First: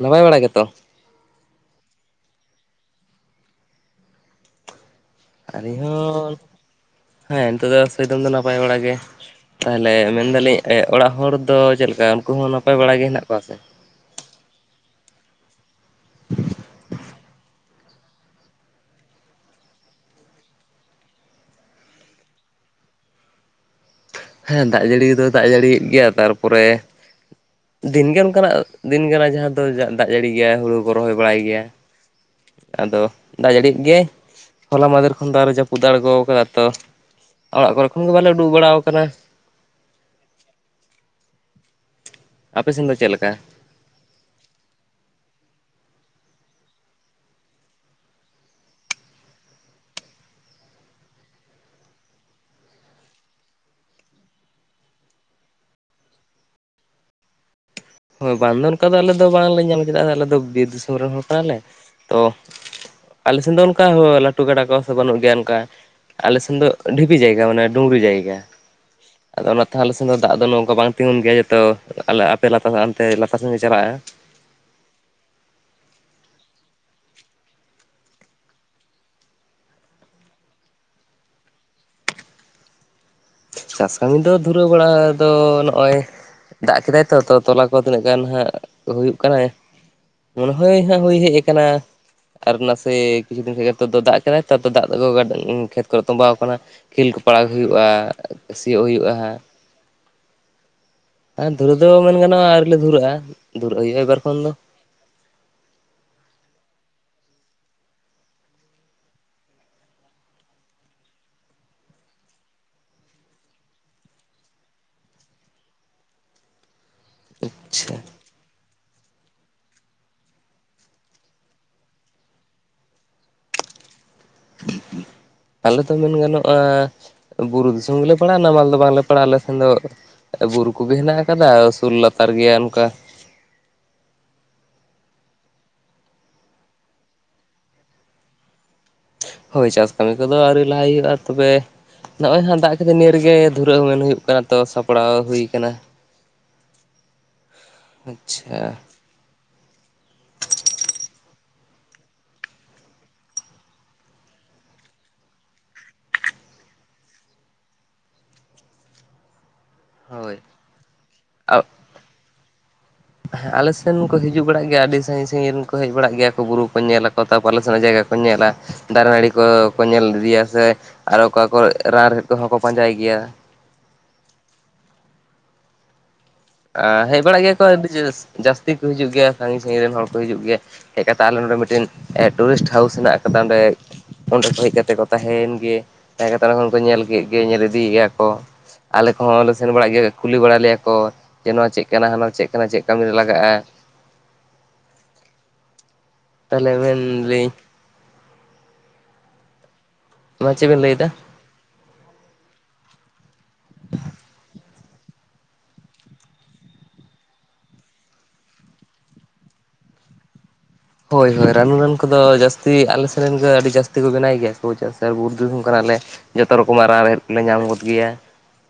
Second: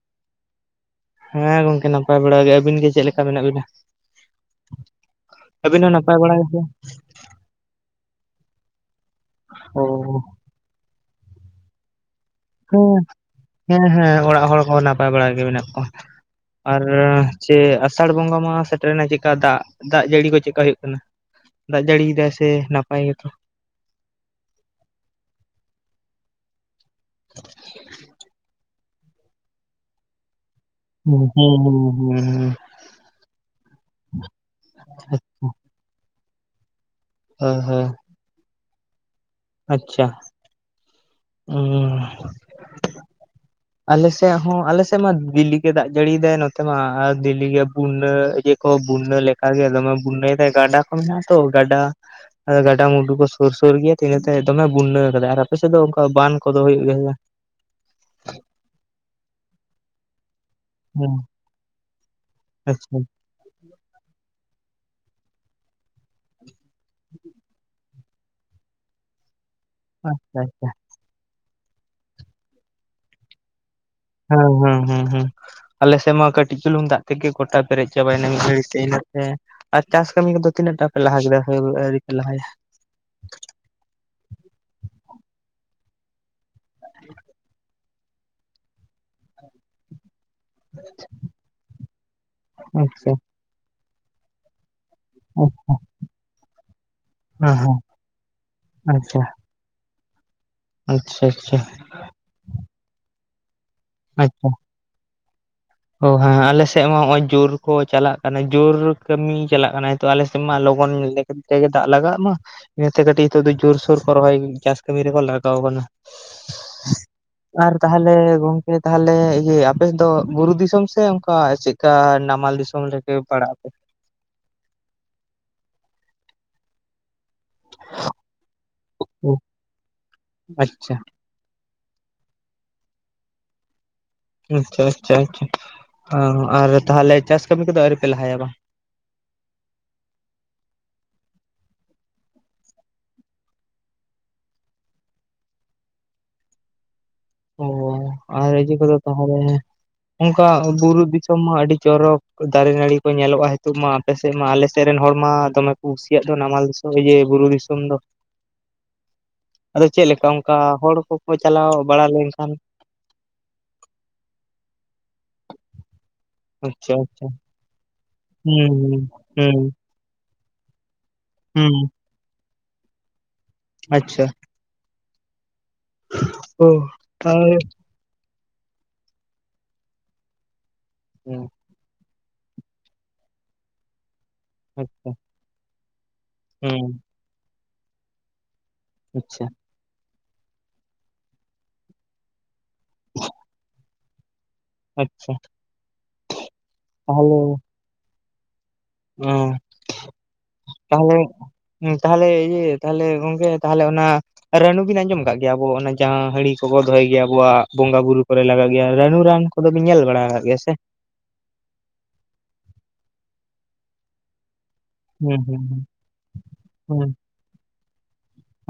ᱱᱟᱯᱟᱭ ᱵᱟᱲᱟ ᱜᱮᱛᱚ? ᱦᱮᱸ ᱜᱚᱝᱠᱮ ᱱᱟᱯᱟᱭ ᱵᱟᱲᱟ ᱜᱮ ᱟᱹᱵᱤᱱ ᱜᱮ ᱪᱮᱫ ᱞᱮᱠᱟ ᱢᱮᱱᱟᱜ ᱵᱤᱱᱟ? ᱟᱹᱞᱤᱧ ᱟᱹᱵᱤᱱ ᱱᱟᱯᱟᱭ ᱦᱚᱸ ᱵᱟᱲᱟ ᱜᱮᱥᱮ ᱦᱮᱸ ᱱᱤᱛᱚᱜᱜ ᱫᱚ ᱥᱮᱫᱚᱢ ᱫᱚ ᱱᱟᱯᱟᱭ ᱵᱟᱲᱟ ᱜᱮ ᱚ ᱛᱟᱦᱚᱞᱮ ᱢᱮᱱᱫᱟᱞᱤᱧ ᱚᱲᱟᱜ ᱦᱚᱲ ᱫᱚ ᱪᱮᱫᱞᱮᱠᱟ ᱩᱱᱠᱩ ᱦᱚᱸ ᱱᱟᱯᱟᱭ ᱵᱟᱲᱟ ᱜᱮ ᱦᱮᱱᱟᱜ ᱠᱚᱣᱟ ᱥᱮ? ᱮᱸ ᱦᱮᱸ ᱚᱲᱟᱜ ᱦᱚᱲ ᱠᱚ ᱱᱟᱯᱟᱭ ᱵᱟᱲᱟ ᱜᱮ ᱢᱮᱱᱟᱜ ᱠᱚᱣᱟᱹ ᱟᱨ ᱪ ᱟᱥᱟᱲ ᱵᱚᱸᱜᱟ ᱢᱟ ᱥᱮᱴᱨᱮᱱᱟ ᱪᱮᱫᱠᱟ ᱫᱟᱜ ᱫᱟᱜ ᱡᱟᱹᱲᱤ ᱠᱚ ᱪᱮᱫᱠᱟ ᱦᱩᱭᱩᱜ ᱠᱟᱱᱟ? ᱫᱟᱜ ᱡᱟᱹᱲᱤᱭᱮᱫᱟᱭ ᱥᱮ ᱱᱟᱯᱟᱭ ᱜᱮᱛᱚ? ᱦᱮᱸ ᱫᱟᱜ ᱡᱟᱹᱲᱤ ᱫᱚᱭ ᱫᱟᱜ ᱡᱟᱹᱲᱤᱭᱮᱫ ᱜᱮᱭᱟ ᱛᱟᱨᱯᱚᱨᱮ ᱫᱤᱱᱜᱮ ᱚᱱᱠᱟᱱᱟᱜ ᱫᱤᱱ ᱠᱟᱱᱟ ᱡᱟᱦᱟᱸ ᱫᱚ ᱫᱟᱜ ᱡᱟᱹᱲᱤ ᱜᱮᱭᱟ ᱦᱩᱲᱩ ᱚᱱ ᱨᱚᱦᱚᱭ ᱦᱳᱭ ᱵᱟᱲᱟᱭ ᱜᱮᱭᱟ ᱟᱫᱚ ᱫᱟᱜ ᱡᱟᱹᱲᱤ ᱜᱮ ᱦᱚᱞᱟ ᱢᱟᱫᱷᱮᱨ ᱠᱷᱚᱱ ᱫᱟᱜ ᱡᱟᱹᱯᱩᱫ ᱠᱩ ᱫ ᱟᱬᱜᱚ ᱠᱟᱫᱟ ᱛᱚ ᱚᱲᱟᱜ ᱠᱚᱨᱮ ᱠᱷᱚᱱ ᱜᱮ ᱵᱟᱞᱮ ᱩᱰᱩᱠ ᱵᱟᱲᱟᱟᱣ ᱟᱠᱟᱱᱟᱹ ᱟᱪᱷᱟ ᱦ ᱟᱯᱮ ᱥᱮᱱ ᱫᱚ ᱪᱮᱫ ᱞᱮᱠᱟᱹ ᱟᱞᱮᱥᱮᱫ ᱦᱚᱸ ᱟᱞᱮᱥᱮᱫ ᱢᱟ ᱫᱮᱞᱤᱜ ᱜᱮ ᱫᱟᱜ ᱡᱟᱹᱲᱤᱭ ᱫᱟᱭ ᱱᱚᱛᱮ ᱢᱟ ᱟᱨ ᱫᱮᱞᱤᱜᱮ ᱵᱩᱱᱰᱟᱹ ᱠᱚ ᱵᱩᱱᱱᱟᱹ ᱞᱮᱠᱟᱜᱮ ᱫᱚᱢᱮ ᱵᱩᱱᱱᱟᱹ ᱛᱟᱭ ᱜᱟᱰᱟ ᱠᱚ ᱢᱮᱱᱟᱜ ᱛᱚ ᱜᱟᱰᱟ ᱟᱫᱚ ᱜᱟᱰᱟᱢᱩᱸᱰᱩ ᱠᱚ ᱥᱩᱨ ᱥᱩᱨ ᱜᱮᱭᱟ ᱤᱱᱟᱹ ᱫᱚᱢᱮ ᱵᱩᱱᱱᱟᱹᱣ ᱟᱠᱟᱫᱟ ᱟᱨ ᱟᱯᱮ ᱥᱮᱫ ᱫᱚ? ᱵᱟᱱ ᱠᱚᱫᱚ ᱦᱩᱭᱩᱜ ᱜᱮᱭᱟ ᱡ ᱦᱳᱭ ᱵᱟᱝ ᱫᱚ ᱚᱱᱠᱟ ᱫᱚ ᱟᱞᱮ ᱫᱚ ᱵᱟᱝᱞᱮ ᱧᱟᱢᱟ ᱪᱮᱫᱟᱜ ᱥᱮ ᱟᱞᱮ ᱫᱚ ᱵᱤᱨ ᱥᱩᱨ ᱨᱮ ᱦᱮᱸ ᱦᱚᱲ ᱠᱟᱱᱟᱞᱮ ᱛᱚ ᱟᱪᱪᱷᱟ ᱟᱞᱮᱥᱮᱱ ᱫᱚ ᱚᱱᱠᱟ ᱞᱟᱹᱴᱩ ᱜᱟᱰᱟ ᱠᱚ ᱥᱮ ᱵᱟᱹᱱᱩᱜ ᱜᱮᱭᱟ ᱚᱱᱠᱟ ᱟᱞᱮᱥᱮᱱ ᱫᱚ ᱰᱷᱤᱯᱤ ᱡᱟᱭᱜᱟ ᱢᱟᱱᱮ ᱰᱩᱝᱨᱤ ᱡᱟᱭᱜᱟ ᱟᱫᱚ ᱛᱟᱦᱞᱮ ᱥᱮ ᱫᱚ ᱫᱟᱜ ᱟᱪᱪᱷᱟ ᱫᱚ ᱟᱪᱪᱷᱟ ᱱᱚᱝᱠᱟ ᱵᱟᱝ ᱛᱤᱸᱜᱩᱱ ᱜᱮᱭᱟᱮ ᱟᱯᱮ ᱟᱟᱱᱛᱮ ᱞᱟᱛᱟ ᱥᱮᱮᱫᱮ ᱪᱟᱞᱟᱜᱼᱟ ᱦᱮᱸ ᱦᱮᱸ ᱦᱮᱸ ᱦᱮᱸ ᱟᱞᱮ ᱥᱮᱫ ᱢᱟ ᱠᱟᱹᱴᱤᱡ ᱪᱩᱞᱩᱝ ᱫᱟᱜ ᱛᱮᱜᱮ ᱜᱚᱴᱟ ᱯᱮᱨᱮᱡ ᱪᱟᱵᱟᱭᱮᱱᱟ ᱢᱤᱫ ᱜᱷᱟᱹᱲᱤᱡ ᱛᱮ ᱤᱱᱟᱜ ᱛᱮ ᱟᱨ ᱪᱟᱥ ᱠᱟᱹᱢᱤ ᱠᱚᱫᱚ ᱛᱤᱱᱟᱹᱜ ᱴᱟ ᱯᱮ ᱞᱟᱦᱟ ᱠᱮᱫᱟ ᱟᱹᱣᱨᱤ ᱯᱮ ᱞᱟᱦᱟᱭᱟ? ᱪᱟᱥ ᱠᱟᱹᱢᱤ ᱫᱚ ᱫᱷᱩᱨᱟᱹᱣ ᱵᱟᱲᱟ ᱫᱚ ᱱᱚᱜ ᱚᱚᱭ ᱫᱟᱜ ᱠᱮᱫᱟᱭ ᱛᱚ ᱛᱚᱞᱟ ᱜᱟ ᱛᱤᱱᱟᱹᱜ ᱜᱟᱱ ᱦᱟᱸ ᱦᱩᱭᱳᱜ ᱠᱟᱱᱟ ᱢᱚᱱᱮ ᱦᱳᱭ ᱦ ᱦᱳᱭ ᱦᱮᱡ ᱟᱠᱟᱱᱟ ᱟᱨ ᱱᱟᱥᱮ ᱟᱪᱪᱷᱟ ᱠᱤᱪᱷᱩ ᱫᱤᱱ ᱠᱷ ᱫᱚ ᱫᱟᱜ ᱠᱟᱱᱟᱭ ᱛ ᱫᱟᱜ ᱰᱟ ᱦᱮᱸ ᱠᱷᱮᱛ ᱠᱚᱨᱮ ᱛᱚᱸᱵᱟᱣ ᱟᱠᱟᱱᱟ ᱠᱷᱮᱞ ᱠᱚ ᱯᱟᱲᱟᱣ ᱦᱮᱸ ᱦᱩᱭᱩᱜᱼᱟ ᱥᱤᱭᱚᱜ ᱦᱩᱭᱩᱜᱼᱟ ᱟᱪᱪᱷᱟ ᱟᱪᱪᱷᱟ ᱟᱪᱪᱷᱟ ᱟᱫᱚ ᱢᱮᱱ ᱜᱟᱱᱚᱜᱼᱟ ᱟᱨᱞ ᱞᱮ ᱫᱷᱩᱨᱟᱹᱜᱼᱟ ᱫᱷᱩᱨᱟᱹᱜ ᱦᱩᱭᱩᱜᱼᱟ ᱮᱵᱟᱨ ᱠᱷᱚᱱ ᱟᱪᱪᱷᱟ ᱫᱚ ᱚ ᱦᱮᱸ ᱟᱞᱮᱥᱮᱫ ᱢᱟ ᱱᱚᱜ ᱚᱚᱭ ᱡᱳᱨ ᱠᱚ ᱪᱟᱞᱟᱜ ᱠᱟᱱᱟ ᱡᱳᱨ ᱠᱟᱹᱢᱤ ᱪᱟᱞᱟᱜ ᱠᱟᱱᱟᱤᱛᱚ ᱟᱞᱮᱥᱮᱫ ᱢᱟ ᱞᱚᱜᱚᱱ ᱛᱮᱜᱮ ᱫᱟᱜ ᱞᱟᱜᱟᱜ ᱢᱟ ᱤᱱᱟᱹᱛᱮ ᱠᱟᱹᱴᱤᱡ ᱱᱤᱛᱚᱜ ᱫᱚ ᱡᱳᱨᱥᱳᱨ ᱠᱚ ᱨᱚᱦᱚᱭ ᱪᱟᱥ ᱠᱟᱹᱢᱤ ᱨᱮᱠᱚ ᱞᱟᱜᱟᱣ ᱠᱟᱱᱟᱹ ᱟᱨ ᱟᱪᱪᱷᱟ ᱛᱟᱦᱞᱮ ᱜᱚᱝᱠᱮ ᱛᱟᱦᱞᱮ ᱟᱯᱮᱥᱮᱫ ᱫᱚ ᱵᱩᱨᱩ ᱫᱤᱥᱚᱢ? ᱫᱤᱥᱚᱢ ᱥᱮ ᱚᱱᱠᱟ ᱪᱮᱫᱠᱟ ᱱᱟᱢᱟᱞ ᱫᱤᱥᱚᱢ ᱨᱮᱜᱮ ᱯᱟᱲᱟᱜ ᱟᱯᱮ ᱟᱞᱮ ᱫᱚ ᱢᱮᱱ ᱜᱟᱱᱚᱜᱼᱟ ᱵᱩᱨᱩ ᱛᱩᱩ ᱜᱮᱞᱮ ᱯᱟᱲᱟᱜᱼᱟ ᱱᱟ ᱢᱟᱞ ᱫᱚ ᱵᱟᱝᱞᱮ ᱯᱟᱲᱟᱜ ᱦᱩᱸ ᱟᱞᱮᱥᱮᱱ ᱫᱚ ᱵᱩᱨᱩ ᱟᱪᱪᱷᱟ ᱠᱚᱜᱮ ᱦᱮᱱᱟᱜ ᱟᱠᱟᱼᱟ ᱟᱠᱟ ᱩᱥᱩᱞ ᱞᱟᱛᱟᱨ ᱜᱮᱭᱟ ᱚᱱᱠᱟ ᱟᱪᱷᱟ ᱟᱪᱷᱟ ᱟᱪᱷᱟ ᱟᱨ ᱛᱟᱦᱚᱞᱮ ᱪᱟᱥ ᱠᱟᱹᱢᱤ ᱠᱚᱫᱚ ᱟᱹᱣᱨᱤᱯᱮ ᱞᱟᱦᱟᱭᱟ ᱵᱟᱝ? ᱦᱳᱭ ᱪᱟᱥ ᱠᱟᱹᱢᱤ ᱠᱚᱫᱚ ᱟᱹᱣᱨᱤ ᱞᱟᱦᱟᱭ ᱦᱩᱭᱩᱜᱼᱟ ᱛᱚᱵᱮ ᱱᱚᱜᱼᱚᱭ ᱦᱟᱸᱜ ᱫᱟᱜ ᱠᱟᱛᱮ ᱱᱤᱭᱟᱹ ᱨᱮᱜᱮ ᱫᱷᱩᱨᱟᱹᱣ ᱢᱮᱱ ᱦᱩᱭᱩᱜ ᱠᱟᱱᱟ ᱛᱚ ᱥᱟᱯᱲᱟᱣ ᱦᱩᱭ ᱟᱠᱟᱱᱟ᱾ ᱚᱻᱚ ᱟᱨ ᱤᱡᱟᱹ ᱟᱪᱪᱷᱟ ᱠᱚᱫᱚ ᱛᱟᱦᱚᱞᱮ ᱚᱱᱠᱟ ᱵᱩᱨᱩ ᱫᱤᱥᱚᱢ ᱢᱟ ᱟᱹᱰᱤ ᱪᱚᱨᱚᱠ ᱫᱟᱨᱮ ᱱᱟᱹᱲᱤ ᱠᱚ ᱧᱮᱞᱚᱜᱼᱟ ᱱᱤᱛᱚᱜ ᱢᱟ᱾ ᱟᱞᱮ ᱥᱮᱫ ᱢᱟ ᱟᱞᱮ ᱥᱮᱫ ᱨᱮᱱ ᱦᱚᱲ ᱢᱟ ᱫᱚᱢᱮ ᱠᱚ ᱠᱩᱥᱤᱭᱟᱜ ᱫᱚ ᱱᱟᱢᱟᱞ ᱫᱤᱥᱚᱢ ᱡᱮ ᱵᱩᱨᱩ ᱫᱤᱥᱚᱢ ᱫᱚ ᱟᱫᱚ ᱪᱮᱫᱞᱮᱠᱟ ᱦᱳᱭ ᱚᱱᱠᱟ ᱦᱚᱲ ᱠᱚᱠᱚ ᱪᱟᱞᱟᱣ ᱵᱟᱲᱟ ᱞᱮᱱᱠᱷᱟᱱ ᱦᱮᱸ ᱟᱞᱮ ᱥᱮᱱ ᱠᱚ ᱦᱤᱡᱩᱜ ᱵᱟᱲᱟᱜ ᱜᱮᱭᱟ ᱟᱹᱰᱤ ᱥᱟᱺᱜᱤᱧ ᱥᱟᱺᱜᱤᱧ ᱨᱮᱱ ᱠᱚ ᱦᱮᱡ ᱵᱟᱲᱟ ᱜᱮᱭᱟ, ᱵᱩᱨᱩ ᱠᱚ ᱟᱪᱪᱷᱟ ᱧᱮᱞ ᱟᱠᱚ ᱟᱪᱪᱷᱟ ᱛᱟᱨᱯᱚᱨ ᱟᱞᱮ ᱥᱮᱱᱟᱜ ᱡᱟᱭᱜᱟ ᱠᱚ᱾ ᱠᱚ ᱧᱮᱞᱟ ᱦᱩᱸ ᱫᱟᱨᱮ ᱱᱟᱹᱲᱤ ᱦᱩᱸ ᱠᱚᱠᱚ ᱧᱮᱞ ᱤᱫᱤᱭᱟ ᱥᱮ ᱟᱨᱚ ᱚᱠᱟ ᱠᱚ ᱦᱩᱸ ᱨᱟᱱ ᱠᱚ ᱦᱚᱸᱚᱸ ᱠᱚ ᱯᱟᱸᱡᱟᱭ ᱜᱮᱭᱟ ᱟᱪᱷᱟ [inaudible] ᱦᱮᱡ ᱵᱟᱲᱟᱜ ᱛᱟᱦᱚᱞᱮ ᱜᱮᱭᱟ ᱠᱚ ᱟᱹᱰᱤ ᱡᱟᱹᱥᱛᱤ ᱠᱚ ᱦᱤᱡᱩᱜ ᱜᱮᱭᱟ ᱥᱟᱺᱜᱤᱧ ᱥᱟᱺᱜᱤᱧ ᱨᱮᱱ ᱦᱚᱲ ᱠᱚ ᱦᱤᱡᱩᱜ ᱜᱮᱭᱟ ᱦᱮᱡ ᱠᱟᱛᱮ ᱟᱞᱮ ᱱᱚᱰᱮ ᱢᱤᱫᱴᱮᱱ ᱴᱩᱨᱤᱥᱴ ᱦᱟᱣᱩᱥ ᱦᱮᱱᱟᱜ ᱟᱠᱟᱫᱟ ᱚᱸᱰᱮ ᱚᱸᱰᱮ ᱠᱚ ᱦᱮᱡ ᱠᱟᱛᱮᱫ ᱠᱚ ᱟᱪᱪᱷᱟ ᱛᱟᱦᱮᱸᱭᱮᱱ ᱜᱮ, ᱛᱟᱦᱮᱸ ᱠᱟᱛᱮᱫ ᱚᱸᱰᱮ ᱠᱷᱚᱱ ᱠᱚ ᱦᱩᱸ ᱧᱮᱞ ᱠᱮᱫ ᱜᱮ, ᱧᱮᱞ ᱤᱫᱤᱭᱮᱜᱼᱟ ᱠᱚ ᱟᱞᱮ ᱟᱪᱪᱷᱟ ᱠᱚᱦᱚᱸ ᱞᱮ ᱥᱮᱱ ᱵᱟᱲᱟᱜ ᱜᱮᱭᱟ ᱠᱩᱞᱤ ᱵᱟᱲᱟ ᱞᱮᱭᱟ ᱠᱚ ᱡᱮ ᱱᱚᱣᱟ ᱪᱮᱫ ᱠᱟᱱᱟ ᱦᱟᱱᱟ ᱪᱮᱫ ᱠᱟᱱᱟ ᱪᱮᱫ ᱠᱟᱹᱢᱤᱨᱮ ᱞᱟᱜᱟᱜᱼᱟ ᱟᱪᱪᱷᱟ ᱛᱟᱦᱚᱞᱮ ᱵᱮᱱ ᱛᱟᱦᱚᱞᱮ ᱞᱟᱹᱭᱤᱧ ᱢᱟ ᱪᱮᱫ ᱵᱮᱱ ᱞᱟᱹᱭᱮᱫᱟ [unintelligible] ᱛᱟᱦᱚᱞᱮ ᱤᱭᱟᱹ ᱛᱟᱦᱚᱞᱮ ᱜᱚᱢᱠᱮ ᱛᱟᱦᱚᱞᱮ ᱚᱱᱟ ᱨᱟᱱᱩ ᱵᱤᱱ ᱟᱸᱡᱚᱢ ᱟᱠᱟᱫ ᱜᱮᱭᱟ ᱟᱵᱚ ᱚᱱᱟ ᱡᱟᱦᱟᱸ ᱦᱟᱺᱲᱤ ᱠᱚᱵᱚ ᱫᱚᱦᱚᱭ ᱜᱮᱭᱟ ᱟᱵᱚᱣᱟᱜ ᱵᱚᱸᱜᱟ ᱵᱩᱨᱩ ᱠᱚᱨᱮ ᱞᱟᱜᱟᱜ ᱜᱮᱭᱟ ᱨᱟᱱᱩ ᱨᱟᱱ ᱟᱫᱚ ᱵᱤᱱ ᱧᱮᱞ ᱵᱟᱲᱟ ᱟᱠᱟᱫ ᱜᱮᱭᱟ ᱥᱮ? ᱦᱳᱭ ᱦᱳᱭ ᱨᱟᱱᱩ ᱨᱟᱱ ᱠᱚᱫᱚ ᱡᱟᱹᱥᱛᱤ ᱟᱞᱮ ᱥᱮᱱ ᱨᱮᱱ ᱜᱮ ᱟᱹᱰᱤ ᱡᱟᱹᱥᱛᱤ ᱠᱚ ᱵᱮᱱᱟᱭ ᱜᱮᱭᱟ [unintelligible] ᱵᱩᱨᱩ ᱦᱩᱸ ᱦᱩᱸ ᱫᱤᱥᱚᱢ ᱦᱩᱸ ᱠᱟᱱᱟᱞᱮ ᱡᱚᱛᱚ ᱨᱚᱠᱚᱢᱟᱜ ᱨᱟᱱ ᱦᱩᱸ, ᱨᱮᱦᱮᱫ ᱞᱮ ᱧᱟᱢ ᱜᱚᱫ ᱜᱮᱭᱟ᱾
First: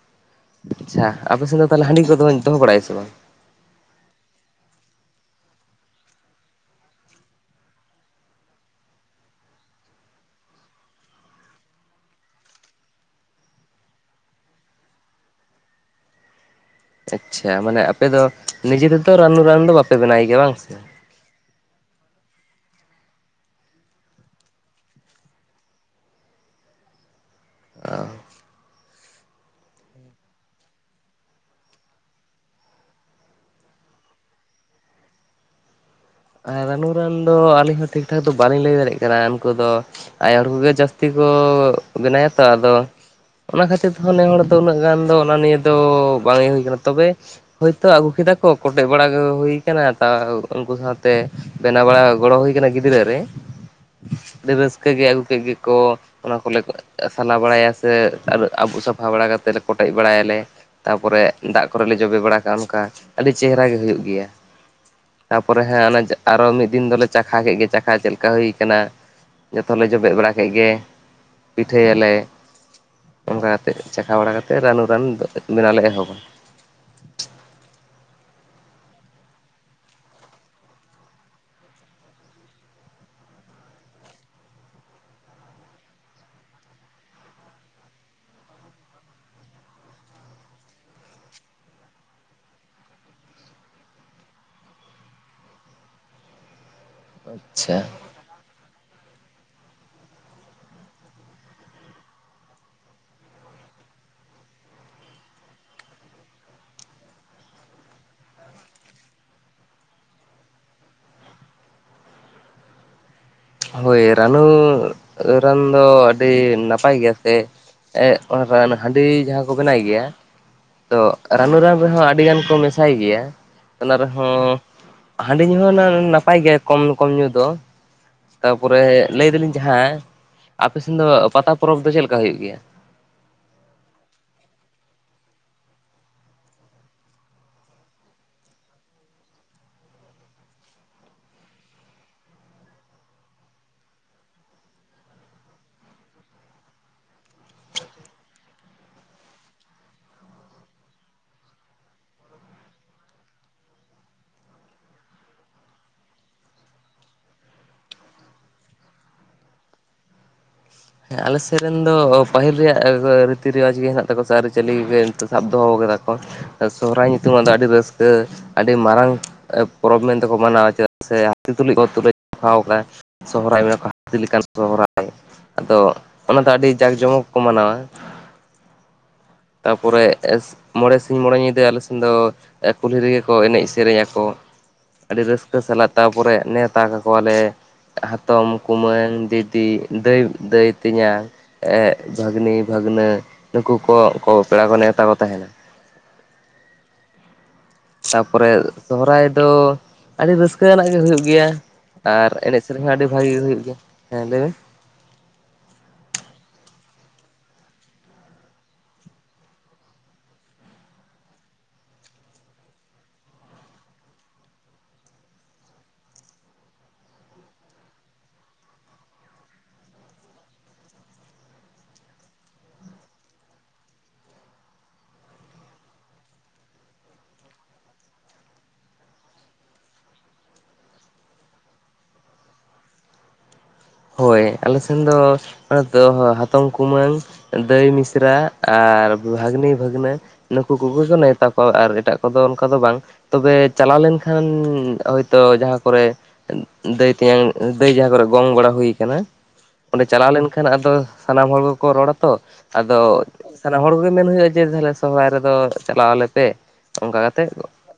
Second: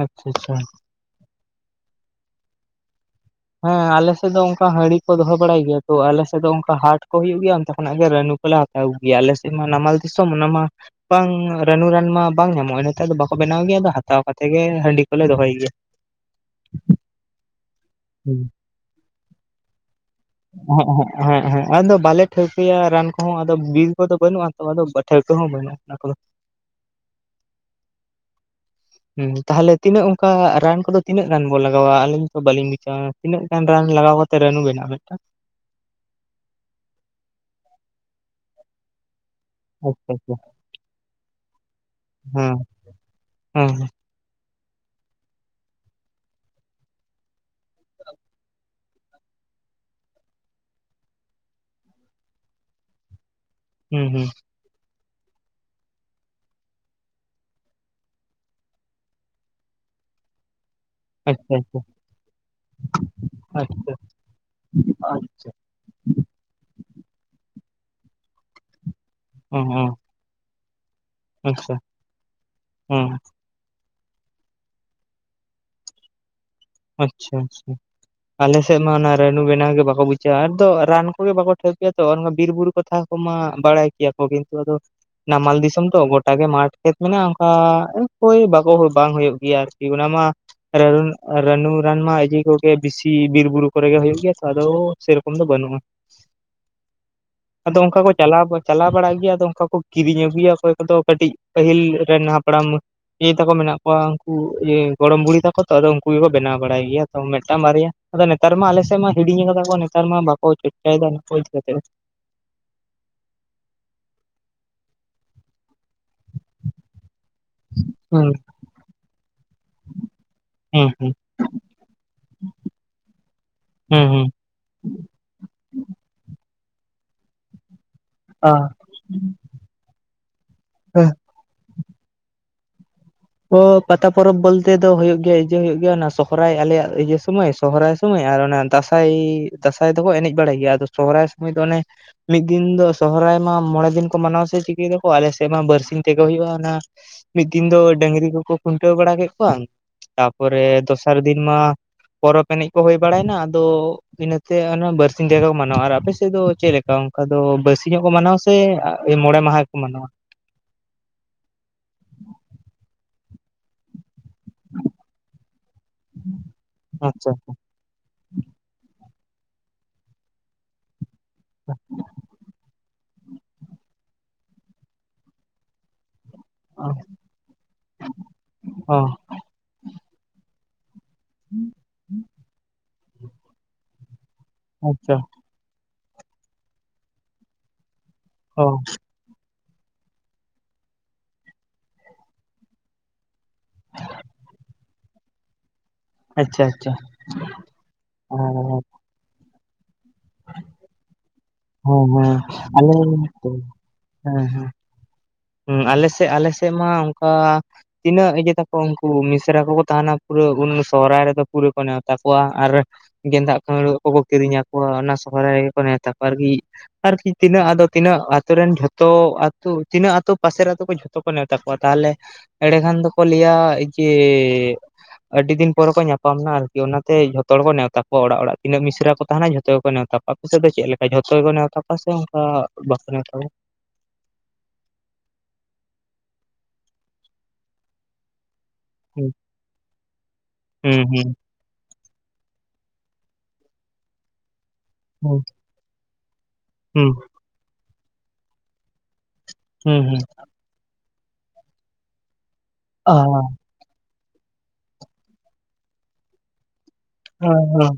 ᱟᱪᱪᱷᱟ ᱪᱷᱟ᱾ ᱟᱪᱪᱷᱟ ᱟᱯᱮᱥᱮᱫ ᱫᱚ ᱛᱟᱦᱚᱞᱮ ᱦᱟᱺᱰᱤ ᱠᱚᱫᱚ ᱫᱚᱦᱚ ᱵᱟᱲᱟᱭᱟ ᱥᱮ ᱵᱟᱝ? ᱦᱮᱸ ᱟᱞᱮᱥᱮᱫ ᱫᱚ ᱚᱱᱠᱟ ᱦᱟᱺᱰᱤ ᱠᱚ ᱫᱚᱦᱚ ᱵᱟᱲᱟᱭ ᱜᱮᱭᱟ ᱛᱚ ᱟᱞᱮᱥᱮᱫ ᱫᱚ ᱚᱱᱠᱟ ᱦᱟᱴ ᱠᱚ ᱦᱩᱭᱩᱜ ᱜᱮᱭᱟ ᱚᱱᱛᱮ ᱠᱷᱚᱱᱟᱜ ᱜᱮ ᱨᱟᱹᱱᱩ ᱠᱚᱞᱮ ᱦᱟᱛᱼᱼ [unintelligible] ᱜᱮᱭᱟ ᱟᱞᱮ ᱥᱮᱫ ᱢᱟ ᱱᱟᱢᱟᱞ ᱫᱥᱢ ᱚᱱᱟ ᱢᱟ ᱵᱟᱝ ᱨᱟᱹᱱᱩ ᱨᱟᱱ ᱢᱟ ᱵᱟᱝ ᱧᱟᱢᱚᱜᱼᱟ᱾ ᱱᱮᱛᱟᱨ ᱫᱚ ᱵᱟᱠᱚ ᱵᱮᱱᱟᱣ ᱜᱮᱭᱟ ᱟᱫᱚ ᱦᱟᱛᱟᱣ ᱠᱟᱛᱮ ᱜᱮ ᱦᱟᱺᱰᱤ ᱠᱚᱞᱮ ᱫᱚᱦᱚᱭ ᱜᱮᱭᱟ᱾ ᱟᱪᱪᱷᱟ ᱢᱟᱱᱮ ᱟᱯᱮ ᱫᱚ ᱦᱩᱸ ᱱᱤᱡᱮ ᱛᱮᱫᱚ ᱨᱟᱹᱱᱩ ᱨᱟᱱ ᱫᱚ ᱵᱟᱯᱮ ᱵᱮᱱᱟᱭ ᱜᱮᱭᱟ ᱵᱟᱝ ᱥᱮ ᱮᱻᱦᱮᱜ, ᱮᱻᱦᱮᱜ ᱟᱫᱚ ᱵᱟᱞᱮ ᱴᱷᱟᱹᱣᱠᱟᱹᱭᱟ ᱨᱟᱱ ᱠᱚᱦᱚᱸ, ᱟᱫᱚ ᱵᱤᱨ ᱠᱚᱫᱚ ᱵᱟᱹᱱᱩᱜᱼᱟ ᱛᱚ ᱟᱫᱚ ᱴᱷᱟᱹᱣᱠᱟᱹ ᱦᱚᱸ ᱵᱟᱹᱱᱩᱜᱼᱟ᱾ [unintelligible] [unintelligible] ᱦᱮᱸ ᱛᱟᱦᱚᱞᱮ ᱛᱤᱱᱟᱹᱜ ᱚᱱᱠᱟ ᱨᱟᱱ ᱠᱚᱫᱚ ᱛᱤᱱᱟᱹᱜ ᱜᱟᱱ ᱵᱚ ᱞᱟᱜᱟᱣᱟ, ᱟᱹᱞᱤᱧ ᱛᱚ ᱵᱟᱟᱹᱞᱤᱧ ᱵᱩᱡᱟ ᱛᱤᱱᱟᱹᱜ ᱜᱟᱱ ᱨᱟᱱ ᱞᱟᱜᱟᱣ ᱠᱟᱛᱮ ᱨᱟᱹᱱᱩ ᱵᱮᱱᱟᱜ ᱢᱤᱫᱴᱟᱝ? ᱨᱟᱹᱱᱩ ᱨᱟᱱ ᱫᱚ ᱟᱹᱞᱤᱧ ᱦᱚᱸ ᱴᱷᱤᱠ ᱴᱷᱟᱠ ᱫᱚ ᱵᱟᱞᱤᱧ ᱞᱟᱹᱭ ᱫᱟᱲᱮᱭᱟᱜ ᱨᱟᱱ ᱠᱚᱫᱚ ᱟᱪᱪᱷᱟ ᱟᱭᱳ ᱦᱚᱲ ᱟᱪᱪᱷᱟ ᱠᱚᱜᱮ ᱡᱟᱹᱥᱛᱤ ᱠᱚ ᱵᱮᱱᱟᱭᱟᱛᱚ ᱦᱮᱸ ᱟᱫᱚ ᱚᱱᱟ ᱦᱮᱸ ᱠᱷᱟᱹᱛᱤᱨ ᱢᱚᱱᱮ ᱦᱚᱲ ᱫᱚ ᱩᱱᱟᱹᱜ ᱜᱟᱱ ᱫᱚ ᱚᱱᱟ ᱱᱤᱭᱟᱹ ᱫᱚ ᱵᱟᱝ ᱮᱭᱳ ᱦᱩᱭ ᱠᱟᱱᱟ, ᱛᱚᱵᱮ ᱦᱳᱭᱛᱳ ᱟᱹᱜᱩ ᱠᱮᱫᱟ ᱠᱚ ᱠᱚᱴᱮᱡᱽ ᱵᱟᱲᱟ ᱦᱩᱭ ᱟᱠᱟᱱᱟ ᱛᱟᱣ ᱩᱱᱠᱩ ᱥᱟᱶᱛᱮ ᱛᱮ ᱵᱮᱱᱟᱣ ᱵᱟᱲᱟ ᱜᱚᱲᱚ ᱦᱩᱭ ᱟᱠᱟᱱᱟ ᱜᱤᱫᱽᱨᱟᱹ ᱨᱮ ᱦᱩᱸ ᱦᱩᱸ ᱟᱹᱰᱤ ᱨᱟᱹᱥᱠᱟᱹ ᱠᱟᱹᱡ ᱜᱮ ᱟᱹᱜᱩ ᱠᱮᱫ ᱜᱮᱠᱚ ᱚᱱᱟ ᱠᱚᱞᱮ ᱥᱟᱞᱟ ᱵᱟᱲᱟᱭᱟ ᱥᱮ ᱟᱵᱩᱜ ᱥᱟᱯᱷᱟ ᱵᱟᱲᱟ ᱠᱟᱛᱮᱫ ᱠᱚᱴᱮᱡ ᱵᱟᱲᱟᱭᱟᱞᱮ ᱛᱟᱯᱚᱨᱮ ᱟᱪᱪᱷᱟ ᱫᱟᱜ ᱟᱪᱪᱷᱟ ᱠᱚᱨᱮᱞᱮ ᱡᱚᱵᱮ ᱵᱟᱲᱟ ᱠᱟᱜᱼᱟ ᱚᱱᱠᱟ ᱟᱹᱰᱤ ᱪᱮᱦᱨᱟ ᱜᱮ ᱟᱪᱪᱷᱟ ᱦᱩᱭᱩᱜ ᱜᱮᱭᱟ᱾ᱛᱟᱯᱚᱨᱮ ᱦᱮᱸ ᱚᱱᱮ ᱟᱨᱚ ᱢᱤᱫ ᱫᱤᱱ ᱫᱚᱞᱮ ᱪᱟᱠᱷᱟ ᱠᱮᱫ ᱜᱮ ᱪᱟᱠᱷᱟ ᱪᱮᱫ ᱞᱮᱠᱟ ᱦᱩᱭ ᱠᱟᱱᱟ, ᱦᱚᱸ ᱡᱚᱛᱚᱞᱮ ᱦᱚᱸ ᱡᱚᱵᱮ ᱵᱟᱲᱟ ᱠᱮᱫ ᱜᱮ ᱟᱪᱪᱷᱟ ᱯᱤᱴᱷᱟᱹᱭ ᱟᱞᱮ ᱦᱮᱸ ᱚᱱᱠᱟ ᱪᱟᱠᱷᱟ ᱵᱟᱲᱟ ᱠᱟᱛᱮ ᱨᱟᱹᱱᱩ ᱨᱟᱱ ᱵᱮᱱᱟᱣ ᱞᱮ ᱮᱦᱚᱵᱟ ᱟᱪᱪᱷᱟ ᱟᱪᱪᱷᱟ ᱟᱞᱮᱥᱮᱫ ᱢᱟ ᱚᱱᱟ ᱨᱟᱹᱱᱩ ᱵᱮᱱᱟᱣ ᱜᱮ ᱵᱟᱠᱚ ᱵᱩᱡᱷᱟᱹ, ᱟᱫᱚ ᱨᱟᱱ ᱠᱚᱜᱮ ᱵᱟᱠᱚ ᱴᱷᱟᱹᱣᱠᱟᱹᱭᱟ ᱛᱚ ᱵᱤᱨᱵᱩᱨᱩ ᱠᱚᱛᱷᱟ [unintelligible] ᱵᱟᱲᱟᱭ ᱜᱮᱭᱟᱠᱚ ᱠᱤᱱᱛᱩ ᱟᱫᱚ ᱱᱟᱢᱟᱞ ᱫᱤᱥᱚᱢ ᱛᱚ ᱜᱳᱴᱟᱜᱮ ᱢᱟᱴᱷ ᱠᱷᱮᱛ ᱢᱮᱱᱟᱜᱼᱟ, ᱚᱱᱠᱟ ᱦᱳᱭ ᱵᱟᱠᱚ ᱵᱟᱝ ᱦᱳᱭᱳᱜ ᱜᱮᱭᱟ ᱟᱨᱠᱤ ᱚᱱᱟ ᱢᱟ [unintelligible] ᱟᱨ ᱨᱟᱹᱱᱩ ᱨᱟᱱ ᱢᱟ ᱤᱡᱤ ᱠᱚᱜᱮ ᱵᱮᱥᱤ ᱵᱤᱨ ᱵᱩᱨᱩ ᱠᱚᱨᱮ ᱜᱮ ᱦᱩᱭᱩᱜ ᱜᱮᱭᱟ ᱛᱚ ᱟᱫᱚ ᱥᱮᱨᱚᱠᱚᱢ ᱫᱚ ᱵᱟᱹᱱᱩᱜᱼᱟ᱾ ᱟᱫᱚ ᱟᱪᱪᱷᱟ ᱚᱱᱠᱟ ᱠᱚ ᱪᱟᱞᱟᱣ ᱫᱚ ᱪᱟᱞᱟᱣ ᱵᱟᱲᱟᱜ ᱜᱮᱭᱟ ᱟᱫᱚ ᱚᱱᱠᱟ ᱠᱚ ᱠᱤᱨᱤᱧ ᱟᱹᱜᱩᱭᱟ ᱚᱠᱚᱭ ᱠᱚᱫᱚ ᱠᱟᱹᱴᱤᱡ ᱯᱟᱹᱦᱤᱞ ᱨᱮᱱ ᱦᱟᱯᱲᱟᱢ ᱤᱭᱟᱹ ᱛᱟᱠᱚ ᱢᱮᱱᱟᱜ ᱠᱚᱣᱟ ᱩᱱᱠᱩ ᱤᱭᱟᱹ ᱜᱚᱲᱚᱢ ᱵᱩᱲᱦᱤ ᱛᱟᱠᱚ ᱛᱚ ᱟᱫᱚ ᱩᱱᱠᱩ ᱵᱮᱱᱟᱣ ᱵᱟᱲᱟᱭ ᱜᱮᱭᱟ ᱠᱚ ᱢᱤᱫᱴᱟᱝ ᱵᱟᱨᱭᱟ ᱟᱫᱚ ᱱᱮᱛᱟᱨ ᱢᱟ ᱟᱞᱮᱥᱮᱫ ᱢᱟ ᱦᱤᱲᱤᱧ ᱠᱟᱫᱟ ᱠᱚ ᱱᱮᱛᱟᱨ ᱢᱟ ᱵᱟᱠᱚ ᱚᱠᱚᱭ ᱪᱟᱭᱫᱟ ᱱᱤᱠᱷᱳᱪ ᱠᱟᱛᱮᱛ ᱫᱚ᱾ ᱦᱳᱭ ᱨᱟᱹᱱᱩ ᱨᱟᱱ ᱫᱚ ᱟᱹᱰᱤ ᱱᱟᱯᱟᱭ ᱜᱮᱭᱟ ᱥᱮ ᱮᱜ ᱦᱩᱸ ᱚᱱᱟ ᱨᱟᱱ ᱦᱟᱺᱰᱤ ᱡᱟᱦᱟᱸ ᱠᱚ ᱵᱮᱱᱟᱭ ᱜᱮᱭᱟ ᱦᱩᱸ ᱛᱚ ᱦᱩᱸ ᱨᱟᱹᱱᱩ ᱨᱟᱱ ᱨᱮᱦᱚᱸ ᱟᱹᱰᱤ ᱜᱟᱱ ᱠᱚ ᱢᱮᱥᱟᱭ ᱜᱮᱭᱟ ᱚᱱᱟ ᱦᱩᱸ ᱦᱩᱸ ᱨᱮᱦᱚᱸ ᱦᱟᱺᱰᱤ ᱧᱩ ᱦᱚᱸ ᱱᱟᱯᱟᱭ ᱜᱮᱭᱟ ᱠᱚᱢ ᱠᱚᱢ ᱧᱩ ᱫᱚ᱾ ᱟ ᱛᱟᱯᱚᱨᱮ ᱞᱟᱹᱭ ᱫᱟᱹᱞᱤᱧ ᱡᱟᱦᱟᱸ ᱟᱯᱮ ᱥᱮᱱ ᱫᱚ ᱯᱟᱛᱟ ᱯᱚᱨᱚᱵᱽ ᱫᱚ ᱪᱮᱫ ᱞᱮᱠᱟ ᱦᱩᱭᱩᱜ ᱜᱮᱭᱟ? ᱚᱻ ᱯᱟᱛᱟ ᱯᱚᱨᱚᱵᱽ ᱵᱚᱞᱛᱮ ᱫᱚ ᱦᱩᱭᱩᱜ ᱜᱮᱭᱟ ᱤᱡᱟᱹ ᱦᱩᱭᱩᱜᱮᱭᱟ ᱟᱱᱟ ᱥᱚᱦᱚᱨᱟᱭ ᱟᱞᱮᱭᱟᱜ ᱤᱭᱟᱹ ᱥᱳᱢᱚᱭ ᱥᱚᱦᱚᱨᱟᱭ ᱥᱚᱢᱚᱭ ᱟᱨ ᱚᱱᱟ ᱫᱟᱸᱥᱟᱭ ᱫᱟᱸᱥᱟᱭ ᱫᱚᱠᱚ ᱮᱱᱮᱡ ᱵᱟᱲᱟᱭ ᱜᱮᱭᱟ ᱟᱫᱚ ᱥᱚᱦᱚᱨᱟᱭ ᱥᱚᱢᱚᱭ ᱫᱚ ᱚᱱᱮ ᱢᱤᱫ ᱫᱤᱱ ᱫᱚ ᱥᱚᱦᱚᱨᱟᱭ ᱢᱟ ᱢᱚᱬᱮ ᱫᱤᱱ ᱠᱚ ᱢᱟᱱᱟᱣᱟ ᱥᱮ ᱪᱤᱠᱟᱹᱭ ᱫᱚᱠᱚ ᱟᱞᱮ ᱥᱮᱫ ᱢᱟ ᱵᱟᱨᱥᱤᱧ ᱛᱮᱜᱮ ᱦᱩᱭᱩᱜᱼᱟ ᱚᱱᱟ ᱢᱤᱫ ᱫᱤᱱ ᱫᱚ ᱰᱟᱹᱝᱨᱤ ᱠᱚᱠᱚ ᱠᱷᱩᱱᱴᱟᱹᱣ ᱵᱟᱲᱟ ᱠᱮ ᱠᱚᱣᱟ, ᱛᱟᱯᱚᱨᱮ ᱫᱚᱥᱟᱨ ᱫᱤᱱ ᱢᱟ ᱯᱚᱨᱚᱵᱽ ᱮᱱᱮᱡ ᱠᱚ ᱦᱳᱭ ᱵᱟᱲᱟᱭᱱᱟ ᱟᱫᱚ ᱤᱱᱟᱹᱛᱮ ᱚᱱᱟ ᱵᱟᱨᱥᱤᱧ ᱡᱟᱭᱜᱟ ᱠᱚ ᱢᱟᱱᱟᱣᱟ ᱟᱨ ᱟᱯᱮᱥᱮᱫ ᱫᱚ ᱪᱮᱫᱮᱠᱟ ᱚᱱᱠᱟ ᱫᱚ ᱵᱟᱨᱥᱤᱧ ᱧᱚᱜ ᱠᱚ ᱢᱟᱱᱟᱣᱟ ᱥᱮ? ᱥᱮ ᱢᱚᱬᱮ ᱢᱟᱦᱟ ᱠᱚ ᱢᱟᱱᱟᱣᱟ᱾ ᱦᱮᱸ ᱟᱞᱮ ᱥᱮᱫ ᱨᱮᱱ ᱫᱚ ᱯᱟᱹᱦᱤᱞ ᱨᱮᱭᱟᱜ ᱨᱤᱛᱤ ᱨᱮᱣᱟᱡᱽ ᱜᱮ ᱦᱮᱸᱱᱟᱜ ᱛᱟᱠᱚᱣᱟ ᱥᱮ ᱟᱹᱨᱤᱪᱟᱹᱞᱤ ᱜᱮ ᱥᱟᱵ ᱫᱚᱦᱚ ᱠᱟᱫᱟ᱾ ᱥᱚᱦᱨᱟᱭ ᱟᱪᱪᱷᱟ ᱧᱩᱛᱩᱢᱟᱜ ᱫᱚ ᱟᱹᱰᱤ ᱨᱟᱹᱥᱠᱟᱹ ᱟᱹᱰᱤ ᱢᱟᱨᱟᱝ ᱯᱚᱨᱚᱵᱽ ᱢᱮᱱᱛᱮᱠᱚ ᱢᱟᱱᱟᱣᱟ ᱪᱮᱫ ᱥᱮ ᱦᱟᱹᱛᱤ ᱛᱩᱞᱩᱡ ᱠᱚ ᱛᱩᱞᱟᱹ ᱡᱚᱠᱷᱟ ᱠᱟᱜᱼᱟ ᱥᱚᱨᱦᱟᱭ ᱠᱚ ᱦᱟᱹᱛᱤ ᱞᱮᱠᱟᱱ ᱥᱚᱦᱨᱟᱭ᱾ ᱟᱫᱚ ᱚᱱᱟ ᱫᱚ ᱟᱹᱰᱤ ᱡᱟᱠ ᱡᱚᱢᱚᱠ ᱠᱚ ᱢᱟᱱᱟᱣᱟ ᱚ᱾ ᱛᱟᱯᱚᱨᱮ ᱢᱚᱬᱮ ᱥᱤᱧ ᱢᱚᱬᱮ ᱧᱤᱫᱟᱹ ᱟᱞᱮ ᱥᱮᱱ ᱫᱚ ᱠᱩᱞᱦᱤ ᱨᱮᱜᱮ ᱠᱚ ᱮᱱᱮᱡ ᱥᱮᱨᱮᱧ ᱟᱠᱚ᱾ ᱟᱪᱪᱷᱟ ᱟᱹᱰᱤ ᱨᱟᱹᱥᱠᱟᱹ ᱥᱟᱞᱟᱜ ᱛᱟᱯᱚᱨᱮ ᱱᱮᱣᱛᱟ ᱠᱟᱠᱚᱣᱟᱞᱮ, ᱦᱟᱛᱚᱢ ᱚ ᱠᱩᱢᱟᱹᱝ ᱫᱤᱫᱤ ᱫᱟᱹᱭ, ᱫᱟᱹᱭ ᱛᱮᱧᱟᱝ ᱵᱷᱟᱹᱜᱽᱱᱤ ᱵᱷᱟᱹᱜᱽᱱᱟᱹ ᱱᱩᱠᱩ ᱠᱚ ᱠᱚ ᱯᱮᱲᱟ ᱠᱚ ᱱᱮᱶᱛᱟ ᱠᱚ ᱛᱟᱦᱮᱱᱟ᱾ ᱟᱪᱪᱷᱟ ᱟᱪᱪᱷᱟ ᱟᱨ ᱛᱟᱯᱚᱨᱮ ᱥᱚᱦᱨᱟᱭ ᱫᱚ ᱟᱹᱰᱤ ᱨᱟᱹᱥᱠᱟᱹ ᱟᱱᱟᱜ ᱜᱮ ᱦᱩᱭᱩᱜ ᱜᱮᱭᱟ, ᱦᱮᱸ ᱟᱨ ᱦᱮᱸ ᱮᱱᱮᱡ ᱥᱮᱨᱮᱧ ᱟᱞᱮ ᱦᱚᱸ ᱟᱹᱰᱤ ᱦᱮᱸ ᱵᱷᱟᱜᱤ ᱜᱮ ᱦᱩᱭᱩᱜ ᱜᱮᱭᱟ ᱦᱮᱸ ᱞᱟᱹᱭ ᱢᱮ, ᱦᱸ ᱟᱞᱮᱥᱮᱜ ᱟᱞᱮᱥᱮᱜ ᱢᱟ ᱚᱱᱠᱟ ᱛᱤᱱᱟᱹᱜ ᱤᱭᱟᱹ ᱛᱟᱠᱚ ᱩᱱᱠᱩ ᱢᱤᱥᱨᱟ ᱠᱚᱠᱚ ᱛᱟᱦᱮᱱᱟ ᱯᱩᱨᱟᱹ ᱩᱱ ᱥᱚᱦᱨᱟᱭ ᱨᱮᱫᱚ ᱯᱩᱨᱟᱹ ᱠᱚ ᱱᱮᱣᱛᱟ ᱠᱚᱣᱟ, ᱟᱨ ᱜᱮᱸᱫᱟᱜ ᱠᱷᱟᱹᱨᱟᱹᱜ ᱠᱚᱠᱚ ᱠᱤᱨᱤᱧ ᱟᱠᱚᱣᱟ ᱚᱱᱟ ᱥᱚᱦᱨᱟᱭ ᱨᱮᱜᱮ ᱠᱚ ᱱᱮᱣᱛᱟ ᱠᱚᱣᱟ ᱟᱨᱠᱤ᱾ ᱟᱨᱠᱤ ᱛᱤᱱᱟᱹᱜ ᱟᱫᱚ ᱛᱤᱱᱟᱹᱜ ᱟᱛᱳ ᱨᱮᱱ ᱡᱷᱚᱛᱚ ᱟᱛᱩ ᱛᱤᱱᱟᱹᱜ ᱟᱛᱳ ᱯᱟᱥᱮᱨ ᱟᱛᱳ ᱠᱚ ᱡᱷᱚᱛᱚ ᱠᱚ ᱱᱮᱶᱛᱟ ᱠᱚᱣᱟ ᱛᱟᱦᱚᱞᱮ ᱮᱸᱰᱮ ᱠᱷᱟᱱ ᱫᱚ ᱠᱚ ᱞᱟᱹᱭᱟ ᱡᱮ ᱟᱹᱰᱤ ᱫᱤᱱ ᱯᱚᱨᱮ ᱠᱚ ᱧᱟᱯᱟᱢᱱᱟ ᱟᱨᱠᱤ ᱚᱱᱟᱛᱮ ᱡᱷᱚᱛᱚ ᱦᱚᱲ ᱠᱚ ᱱᱮᱣᱛᱟ ᱠᱚᱣᱟ ᱚᱲᱟᱜ ᱚᱲᱟᱜ ᱛᱤᱱᱟᱹ ᱢᱤᱥᱨᱟ ᱠᱚ ᱛᱟᱦᱮᱱᱟ ᱡᱷᱚᱛᱚ ᱜᱮᱠᱚ ᱱᱮᱣᱛᱟ ᱠᱚᱣᱟ ᱟᱯᱮ ᱥᱮᱫ ᱫᱚ ᱪᱮᱫ ᱞᱮᱠᱟ ᱡᱷᱚᱛᱚ ᱜᱮ ᱠᱚ ᱱᱮᱣᱛᱟ ᱠᱚᱣᱟ ᱥᱮ ᱚᱱᱠᱟ ᱵᱟᱠᱚ ᱱᱮᱣᱛᱟ ᱠᱚᱣᱟ? ᱦᱳᱭ ᱟᱞᱮᱥᱱ ᱫᱚ ᱦᱟᱛᱚᱢ ᱠᱩᱢᱟᱹᱝ ᱫᱟᱹᱭ ᱢᱤᱥᱨᱟ ᱟᱨ ᱦᱩᱸ ᱵᱷᱟᱹᱜᱽᱱᱤ ᱵᱷᱟᱜᱽᱱᱹᱟ ᱱᱩᱠᱩ ᱦᱩᱸ ᱠᱚᱜᱮ ᱦᱩᱸ ᱱᱮᱣᱛᱟ ᱟᱨ ᱮᱴᱟᱜ ᱠᱚᱫᱚ ᱚᱱᱠᱟ ᱫᱚ ᱵᱟᱝ ᱛᱚᱵᱮ ᱪᱟᱞᱟᱣ ᱞᱮᱱᱠᱷᱟᱱ ᱦᱩᱸ ᱦᱚᱭᱛᱳ ᱡᱟᱦᱟᱸ ᱠᱚᱨᱮ ᱦᱩᱸ ᱫᱟᱹᱭ ᱛᱮᱧᱟᱝ ᱫᱟᱹᱭ ᱡᱟᱦᱟᱸ ᱠᱚᱨᱮ ᱜᱚᱝ ᱜᱚᱲᱟ ᱦᱩᱭ ᱠᱟᱱᱟ ᱦᱩᱸ ᱚᱸᱰᱮ ᱦᱩᱸ ᱪᱟᱞᱟᱣ ᱞᱮᱱᱠᱷᱟᱱ ᱮᱱᱠᱷᱟᱱ ᱟᱫᱚ ᱥᱟᱱᱟᱢ ᱦᱚᱲ ᱜᱮᱠᱚ ᱨᱚᱲᱟ ᱛᱚ ᱟᱫᱚ ᱟ ᱛᱟᱦᱚᱞᱮ ᱦᱚᱲ ᱠᱚᱜᱮ ᱢᱮᱱ ᱦᱳᱭᱳᱜᱼᱟ ᱡᱮ ᱛᱟᱦᱞᱮ ᱥᱚᱦᱨᱟᱭ ᱨᱮᱫᱚ ᱪᱟᱞᱟᱣ ᱟᱞᱮ ᱯᱮ ᱚᱱᱠᱟ ᱠᱟᱛᱮᱫ ᱦᱮᱸ ᱦᱮᱸ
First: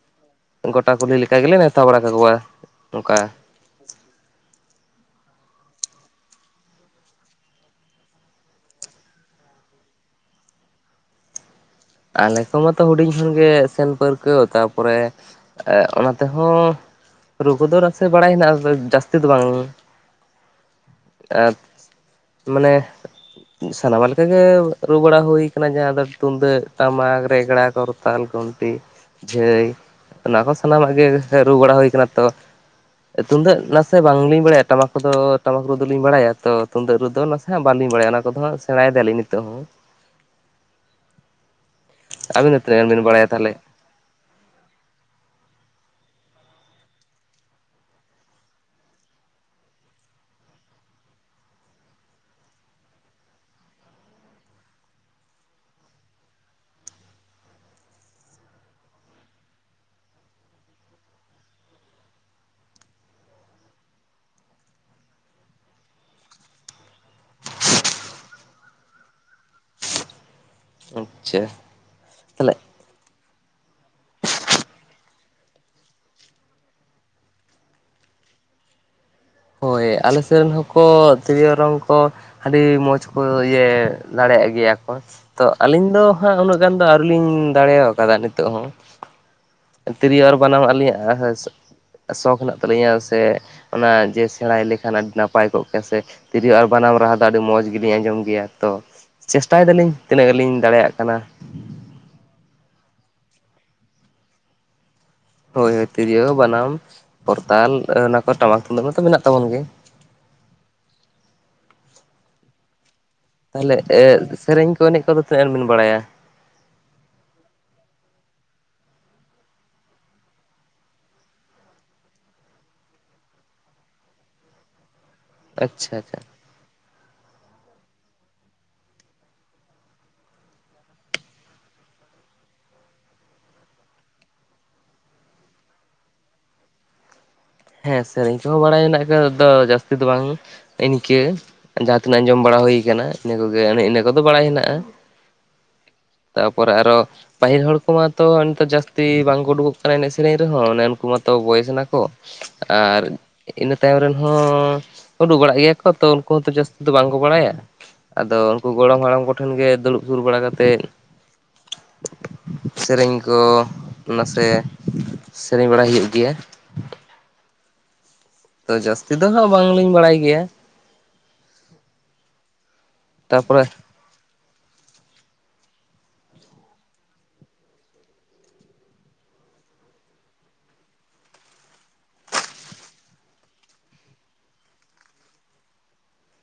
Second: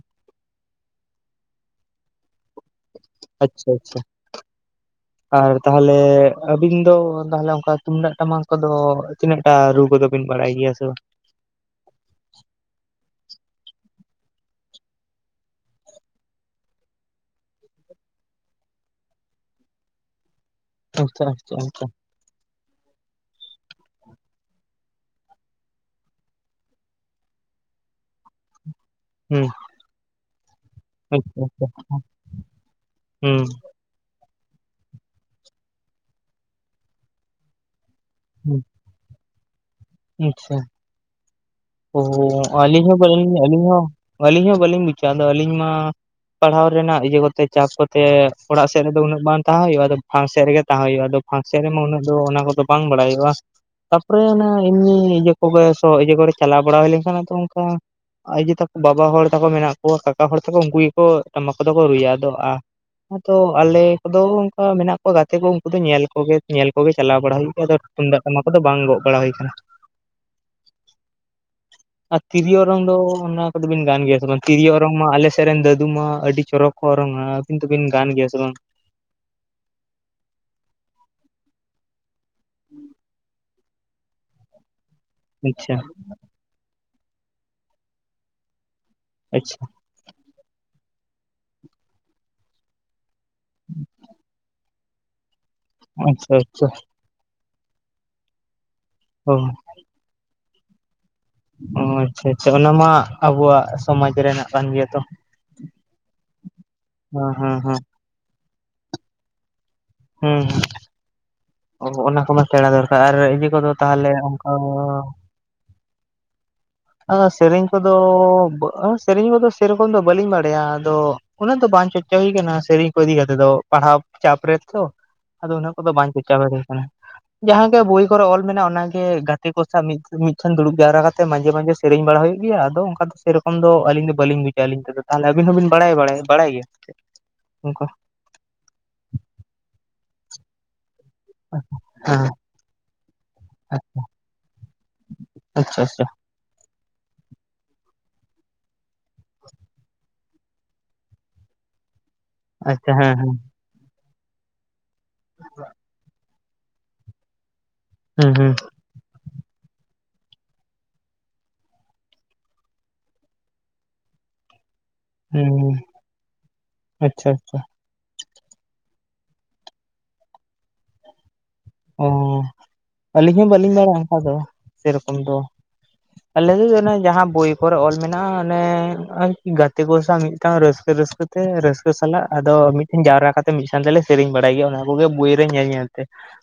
ᱜᱚᱴᱟ ᱠᱩᱞᱦᱤ ᱞᱮᱠᱟ ᱜᱮᱞᱮ ᱱᱮᱣᱛᱟ ᱵᱟᱲᱟ ᱠᱟᱠᱚᱣᱟ ᱚᱱᱠᱟ ᱟᱪᱪᱷᱟ ᱟᱪᱪᱷᱟ᱾ ᱟᱨ ᱛᱟᱦᱞᱮ ᱟᱹᱵᱤᱱ ᱫᱚ ᱛᱟᱦᱞᱮ ᱚᱱᱠᱟ ᱛᱩᱢᱫᱟᱹᱜ ᱴᱟᱢᱟᱠ ᱠᱚᱫᱚ ᱛᱤᱱᱟᱹᱴᱟ ᱨᱩ ᱠᱚᱫᱚ ᱵᱤᱱ ᱵᱟᱲᱟᱭ ᱜᱮᱭᱟ ᱥᱮ ᱵᱟᱝ ᱟᱞᱮ ᱠᱚᱢᱟ ᱛᱚ ᱦᱩᱰᱤᱧ ᱠᱷᱚᱱ ᱜᱮ ᱥᱮᱱ ᱯᱟᱹᱨᱠᱟᱹᱣ, ᱛᱟᱨᱯᱚᱨᱮ ᱚᱱᱟ ᱛᱮᱦᱚᱸ ᱨᱩ ᱠᱚᱫᱚ ᱱᱟᱥᱮ ᱵᱟᱲᱟᱭ ᱦᱮᱱᱟᱜ ᱡᱟᱹᱥᱛᱤ ᱫᱚ ᱵᱟᱝ᱾ ᱟᱪᱪᱷᱟ ᱟᱪᱪᱷᱟ ᱟᱪᱪᱷᱟ᱾ ᱢᱟᱱᱮ ᱥᱟᱱᱟᱢᱟᱜ ᱞᱮᱠᱟᱜᱮ ᱨᱩ ᱵᱟᱲᱟ ᱦᱩᱭ ᱠᱟᱱᱟ ᱡᱟᱦᱟᱸ ᱫᱚ ᱛᱩᱱᱫᱟᱹᱜ ᱴᱟᱢᱟᱠ, ᱨᱮᱜᱲᱟ, ᱠᱚᱨᱛᱟᱞ, ᱜᱩᱱᱴᱤ ᱦᱩᱸ ᱡᱷᱟᱹᱭ ᱚᱱᱟ ᱠᱚ ᱥᱟᱱᱟᱢᱟᱜ ᱜᱮ ᱟᱪᱪᱷᱟ ᱨᱩ ᱟᱪᱪᱷᱟ ᱵᱟᱲᱟ ᱦᱩᱭ ᱠᱟᱱᱟ ᱛᱚ, ᱦᱩᱸ ᱛᱩᱢᱫᱟᱹᱜ ᱱᱟᱥᱮ ᱥᱮ ᱵᱟᱝᱞᱤᱧ ᱵᱟᱲᱟᱭᱟ ᱴᱟᱢᱟᱠ ᱠᱚᱫᱚ ᱴᱟᱢᱟᱠ ᱨᱩ ᱫᱚ ᱞᱤᱧ ᱵᱟᱲᱟᱭᱟ ᱛᱚ ᱛᱩᱱᱫᱟᱹᱜ ᱨᱩ ᱫᱚ ᱱᱟᱥᱮ ᱦᱮᱸ ᱵᱟᱞᱤᱧ ᱵᱟᱲᱟᱭ ᱚᱱᱟ ᱠᱚ ᱦᱟᱸᱜ ᱦᱩᱸ ᱥᱮᱬᱟᱭ ᱫᱟᱞᱤᱧ ᱱᱤᱛᱚᱜ ᱦᱚᱸ᱾ ᱟᱪᱪᱷᱟ᱾ ᱟᱹᱵᱤᱱ ᱳᱻ ᱫᱚ ᱛᱤᱱᱟᱹᱜ ᱟᱹᱞᱤᱧ ᱜᱟᱱ ᱦᱚᱸ ᱵᱤᱱ ᱵᱟᱲᱟᱭᱟ ᱵᱟᱹᱞᱤᱧ ᱛᱟᱦᱚᱞᱮ ᱟᱹᱞᱤᱧ ᱦᱚᱸ ᱟᱹᱞᱤᱧ ᱦᱚᱸ ᱵᱟᱹᱞᱤᱧ ᱵᱩᱪᱟ ᱟᱫᱚ ᱟᱹᱞᱤᱧ ᱢᱟ ᱯᱟᱲᱦᱟᱣ ᱨᱮᱱᱟᱜ ᱤᱭᱟᱹ ᱠᱚᱛᱮ ᱪᱟᱯ ᱠᱚᱛᱮ ᱚᱲᱟᱜ ᱥᱮᱫ ᱨᱮᱫᱚ ᱩᱱᱟᱹᱜ ᱵᱟᱝ ᱛᱟᱦᱮᱸ ᱦᱳᱭᱳᱜᱼᱟ, ᱟᱫᱚ ᱯᱷᱟᱸᱠ ᱥᱮᱫ ᱨᱮᱜᱮ ᱛᱟᱦᱮᱸ ᱦᱳᱭᱳᱜᱼᱟ, ᱟᱫᱚ ᱯᱷᱟᱥᱮ ᱨᱮᱢᱟ ᱩᱱᱟᱹᱜ ᱫᱚ ᱚᱱᱟ ᱠᱚᱫᱚ ᱵᱟᱝ ᱵᱟᱲᱟᱭᱚᱜᱼᱟ ᱛᱟᱯᱚᱨᱮ ᱚᱱᱟ ᱮᱢᱱᱤ ᱤᱭᱟᱹ ᱠᱚᱜᱮ ᱤᱭᱟᱹ ᱠᱚᱨᱮ ᱪᱟᱞᱟᱣ ᱵᱟᱲᱟ ᱦᱩᱭ ᱞᱮᱱᱠᱷᱟᱱ ᱟᱫᱚ ᱚᱱᱠᱟ ᱟᱡ ᱟᱭᱳ ᱛᱟᱠᱚ ᱵᱟᱵᱟ ᱦᱚᱲ ᱛᱟᱠᱚ ᱢᱮᱱᱟᱜ ᱠᱚᱣᱟ ᱠᱟᱠᱟ ᱦᱚᱲ ᱛᱟᱠᱚ ᱩᱱᱠᱩ ᱜᱮᱠᱚ ᱴᱟᱢᱟᱠ ᱠᱚᱫᱚ ᱠᱚ ᱨᱩᱭᱟ ᱟᱫᱚ ᱟ ᱟᱫᱚ ᱟᱞᱮ ᱠᱚᱫᱚ ᱚᱱᱠᱟ ᱢᱮᱱᱟᱜ ᱠᱚᱣᱟ ᱜᱟᱛᱮ ᱠᱚ ᱩᱱᱠᱩ ᱫᱚ ᱧᱮᱞ ᱠᱚᱜᱮ ᱧᱮᱞ ᱠᱚᱜᱮ ᱪᱟᱞᱟᱣ ᱵᱟᱲᱟ ᱦᱩᱭᱩᱜ ᱜᱮᱭᱟ ᱟᱫᱚ ᱛᱩᱢᱫᱟᱜ ᱴᱟᱢᱟᱠ ᱠᱚᱫᱚ ᱵᱟᱝ ᱜᱚᱜ ᱵᱟᱲᱟ ᱦᱩᱭ ᱟᱠᱟᱱᱟ᱾ ᱪᱷᱟᱻ ᱟᱨ ᱛᱤᱨᱤᱭᱚ ᱚᱨᱚᱝ ᱫᱚ ᱚᱱᱟ ᱠᱚᱫᱚᱵᱤᱱ ᱜᱟᱱ ᱜᱮᱭᱟ ᱥᱮ ᱵᱟᱝ ᱛᱤᱨᱭᱳ ᱚᱨᱚᱝ ᱢᱟ ᱟᱞᱮᱥᱮᱫ ᱨᱮᱱ ᱫᱟᱫᱩ ᱢᱟ ᱟᱹᱰᱤ ᱪᱚᱨᱚᱠ ᱠᱚ ᱚᱨᱚᱝ ᱟ ᱠᱤᱱᱛᱩ ᱵᱤᱱ ᱜᱟᱱ ᱜᱮᱭᱟ ᱥᱮ ᱵᱟᱝ? ᱦᱳᱭ ᱟᱞᱮᱥᱮᱱ ᱦᱚᱸᱠᱚ ᱛᱤᱨᱭᱳ ᱚᱨᱚᱝ ᱠᱚ ᱟᱹᱰᱤ ᱢᱚᱸᱡᱽ ᱠᱚ ᱡᱮ ᱫᱟᱲᱮᱭᱟᱜ ᱜᱮᱭᱟ ᱠᱚ ᱛᱚ ᱟᱪᱪᱷᱟ ᱟᱹᱞᱤᱧ ᱫᱚ ᱦᱟᱸᱜ, ᱩᱱᱟᱹᱜ ᱩᱱᱟᱹᱜ ᱜᱟᱱ ᱫᱚ ᱟᱹᱣᱨᱤ ᱞᱤᱧ ᱫᱟᱲᱮ ᱟᱠᱟᱫᱟ ᱱᱤᱛᱚᱜ ᱦᱚᱸ᱾ ᱟᱪᱪᱷᱟ᱾ ᱛᱤᱨᱭᱳ ᱟᱨ ᱵᱟᱱᱟᱢ ᱟᱹᱞᱤᱧᱟᱜ ᱥᱚᱠ ᱦᱮᱱᱟᱜ ᱛᱟᱹᱟᱞᱤᱧᱟ ᱥᱮ, ᱚᱱᱟ ᱡᱮ ᱛᱟᱦᱮᱸ ᱞᱮᱠᱷᱟᱱ ᱟᱹᱰᱤ ᱱᱟᱯᱟᱭ ᱠᱚᱜ ᱜᱮᱭᱟ ᱥᱮ, ᱟᱪᱪᱷᱟ ᱛᱤᱨᱭᱳ ᱟᱨ ᱟᱪᱪᱷᱟ ᱵᱟᱱᱟᱢ ᱨᱟᱦᱟ ᱫᱚ ᱟᱹᱰᱤ ᱢᱚᱸᱡᱽ ᱜᱮᱞᱤᱧ ᱟᱸᱡᱚᱢ ᱜᱮᱭᱟ ᱛᱚ᱾ ᱚ ᱪᱮᱥᱴᱟᱭ ᱫᱟᱞᱤᱧ ᱛᱤᱱᱟᱹᱜ ᱜᱟᱱ ᱞᱤᱧ ᱫᱟᱲᱮᱭᱟᱜ ᱠᱟᱱᱟ᱾ ᱚ ᱟᱪᱪᱷᱟ ᱟᱪᱪᱷᱟ ᱚᱱᱟ ᱢᱟ ᱟᱵᱚᱣᱟᱜ ᱥᱚᱢᱟᱡᱽ ᱨᱮᱱᱟᱜ ᱠᱟᱱ ᱜᱮᱭᱟ ᱛᱚ᱾ ᱦᱳᱭ ᱦᱳᱭ ᱛᱤᱨᱭᱳ ᱵᱟᱱᱟᱢ ᱦᱮᱸ ᱦᱮᱸ ᱠᱚᱨᱛᱟᱞ ᱦᱮᱸ ᱚᱱᱟ ᱠᱚ ᱴᱟᱢᱟᱠ ᱛᱩᱢᱫᱟᱜ ᱢᱟᱛᱚ ᱢᱮᱱᱟᱜ ᱛᱟᱵᱚᱱ ᱜᱮ ᱦᱩᱸ ᱚᱱᱟ ᱠᱚᱢᱟᱹ ᱥᱮᱬᱟ ᱫᱚᱨᱠᱟᱨ ᱟᱨ ᱤᱭᱟᱹ ᱠᱚᱫᱚ ᱛᱟᱦᱚᱞᱮ ᱮᱜ ᱚᱱᱠᱟ ᱥᱮᱨᱮᱧ ᱠᱚ ᱮᱱᱮᱡ ᱠᱚᱫᱚ ᱛᱤᱱᱟᱹᱜ ᱜᱟᱱ ᱵᱮᱱ ᱵᱟᱲᱟᱭᱟ? ᱟ ᱥᱮᱨᱮᱧ ᱠᱚᱫᱚ ᱟ ᱥᱮᱨᱮᱧ ᱠᱚᱫᱚ ᱥᱮᱨᱚᱠᱚᱢ ᱫᱚ ᱵᱟᱹᱞᱤᱧ ᱵᱟᱲᱟᱭᱟ ᱟᱫᱚ ᱩᱱᱟᱹᱜ ᱫᱚ ᱵᱟᱝ ᱪᱚᱨᱪᱟ ᱦᱩᱭ ᱟᱠᱟᱱᱟ ᱥᱮᱨᱮᱧ ᱠᱚ ᱤᱫᱤ ᱠᱟᱛᱮᱫ ᱫᱚ ᱯᱟᱲᱦᱟᱣ ᱪᱟᱯ ᱨᱮᱛᱚ᱾ ᱟᱫᱚ ᱚᱱᱟ ᱠᱚᱫᱚ ᱟᱪᱪᱷᱟ ᱵᱟᱝ ᱟᱪᱪᱷᱟ ᱪᱚᱨᱪᱟ ᱵᱟᱲᱟ ᱦᱩᱭ ᱠᱟᱱᱟ᱾ ᱡᱟᱦᱟᱸ ᱜᱮ ᱵᱳᱭ ᱠᱚᱨᱮ ᱚᱞ ᱢᱮᱱᱟᱜᱼᱟ ᱚᱱᱟᱜᱮ ᱜᱟᱛᱮ ᱠᱚ ᱥᱟᱶ ᱢᱤᱫᱴᱷᱮᱱ ᱫᱩᱲᱩᱵ ᱡᱟᱣᱨᱟ ᱠᱟᱛᱮ ᱢᱟᱡᱷᱮ ᱢᱟᱡᱷᱮ ᱥᱮᱨᱮᱧ ᱵᱟᱲᱟ ᱦᱩᱭᱩᱜ ᱜᱮᱭᱟ ᱟᱫᱚ ᱚᱱᱠᱟ ᱫᱚ ᱥᱮᱨᱚᱠᱚᱢ ᱫᱚ ᱟᱹᱞᱤᱧ ᱫᱚ ᱵᱟᱹᱞᱤᱧ ᱵᱩᱡᱟ ᱟᱹᱞᱤᱧ ᱛᱮᱫᱚ ᱛᱟᱦᱚᱞᱮ ᱟᱵᱤᱱ ᱦᱚᱸᱵᱤᱱ ᱵᱟᱲᱟᱭ ᱵᱟᱲᱟᱭ ᱵᱟᱲᱟᱭ ᱜᱮᱭᱟ ᱦ ᱦᱮᱸ ᱥᱮᱨᱮᱧ ᱠᱚᱦᱚᱸ ᱵᱟᱲᱟᱭ ᱦᱮᱱᱟᱜ ᱠᱟᱱᱟ ᱫᱚ ᱡᱟᱹᱥᱛᱤ ᱫᱚ ᱵᱟᱝ ᱤᱱᱠᱟᱹ ᱡᱟᱦᱟᱸ ᱛᱤᱱᱟᱹᱜ ᱦᱮᱸ ᱟᱸᱡᱚᱢ ᱵᱟᱲᱟ ᱦᱩᱭ ᱠᱟᱱᱟ ᱤᱱᱟᱹ ᱠᱚᱜᱮ ᱤᱱᱟᱹ ᱠᱚᱫᱚ ᱵᱟᱲᱟᱭ ᱦᱮᱱᱟᱜᱼᱟ ᱟᱪᱪᱷᱟ ᱟᱪᱪᱷᱟ ᱛᱟᱯᱚᱨᱮ ᱟᱨᱚ ᱯᱟᱦᱤᱞ ᱦᱚᱲ ᱠᱚᱢᱟᱛᱚ ᱤᱱᱠᱟᱹ ᱡᱟᱹᱥᱛᱤ ᱵᱟᱝᱠᱚ ᱩᱰᱩᱠᱚᱜ ᱠᱟᱱᱟ ᱮᱱᱮᱡ ᱥᱮᱨᱮᱧ ᱨᱮᱦᱚᱸ ᱚᱱᱮ ᱩᱱᱠᱩ ᱢᱟᱛᱚ ᱵᱚᱭᱮᱥ ᱱᱟᱠᱚ ᱮᱱᱟᱠᱚ ᱟᱪᱪᱷᱟ ᱟᱨ ᱦᱮᱸ ᱦᱮᱸ ᱤᱱᱟᱹ ᱛᱟᱭᱚᱢ ᱨᱮᱱ ᱦᱚᱸ ᱩᱰᱩᱠ ᱵᱟᱲᱟᱜ ᱜᱮᱭᱟ ᱠᱚ ᱛᱚ ᱠᱚ ᱛᱚ ᱡᱟᱹᱥᱛᱤ ᱫᱚ ᱵᱟᱝᱠᱚ ᱵᱟᱲᱟᱭᱟ ᱦᱩᱸ ᱟᱫᱚ ᱦᱩᱸ ᱩᱱᱠᱩ ᱜᱚᱲᱚᱢ ᱦᱟᱲᱟᱢ ᱠᱚᱴᱷᱮᱱ ᱜᱮ ᱫᱩᱲᱩᱵ ᱥᱩᱨ ᱵᱟᱲᱟ ᱠᱟᱛᱮᱫ ᱥᱮᱨᱮᱧ ᱠᱚ ᱱᱟᱥᱮ ᱥᱮᱨᱮᱧ ᱦᱩᱸ ᱵᱟᱲᱟᱭ ᱦᱩᱭᱩᱜ ᱜᱮᱭᱟ ᱟᱪᱪᱷᱟ ᱟᱪᱪᱷᱟ ᱛᱚ ᱡᱟᱹᱥᱛᱤ ᱫᱚ ᱦᱟᱸᱜ ᱵᱟᱝᱞᱤᱧ ᱵᱟᱲᱟᱭ ᱜᱮᱭᱟ ᱚ ᱟᱹᱞᱤᱧ ᱦᱚᱸ ᱛᱟᱯᱚᱨᱮ ᱵᱟᱹᱞᱤᱧ ᱵᱟᱲᱟᱭᱟ ᱚᱱᱠᱟ ᱫᱚ ᱥᱮᱨᱚᱠᱚᱢ ᱫᱚ ᱟᱞᱮ ᱫᱚ ᱚᱱᱮ ᱡᱟᱦᱟᱸ ᱵᱚᱭ ᱠᱚᱨᱮ ᱚᱞ ᱢᱮᱱᱟᱜᱼᱟ ᱚᱱᱮ ᱜᱟᱛᱮ ᱠᱚ ᱥᱟᱶ ᱢᱤᱫᱴᱟᱝ ᱨᱟᱹᱥᱠᱟᱹ ᱨᱟᱹᱥᱠᱟᱹ ᱨᱟᱹᱥᱠᱟᱹ ᱥᱟᱞᱟᱜ ᱟᱫᱚ ᱢᱤᱫ ᱴᱷᱮᱱ ᱡᱟᱣᱨᱟ ᱠᱟᱛᱮ ᱢᱤᱫ ᱥᱟᱶ ᱛᱮᱞᱮ ᱥᱮᱨᱮᱧ ᱵᱟᱲᱟᱭ ᱜᱮᱭᱟ ᱚᱱᱟ ᱠᱚᱜᱮ ᱵᱳᱭ ᱨᱮ ᱧᱮᱞ ᱧᱮᱞᱛᱮ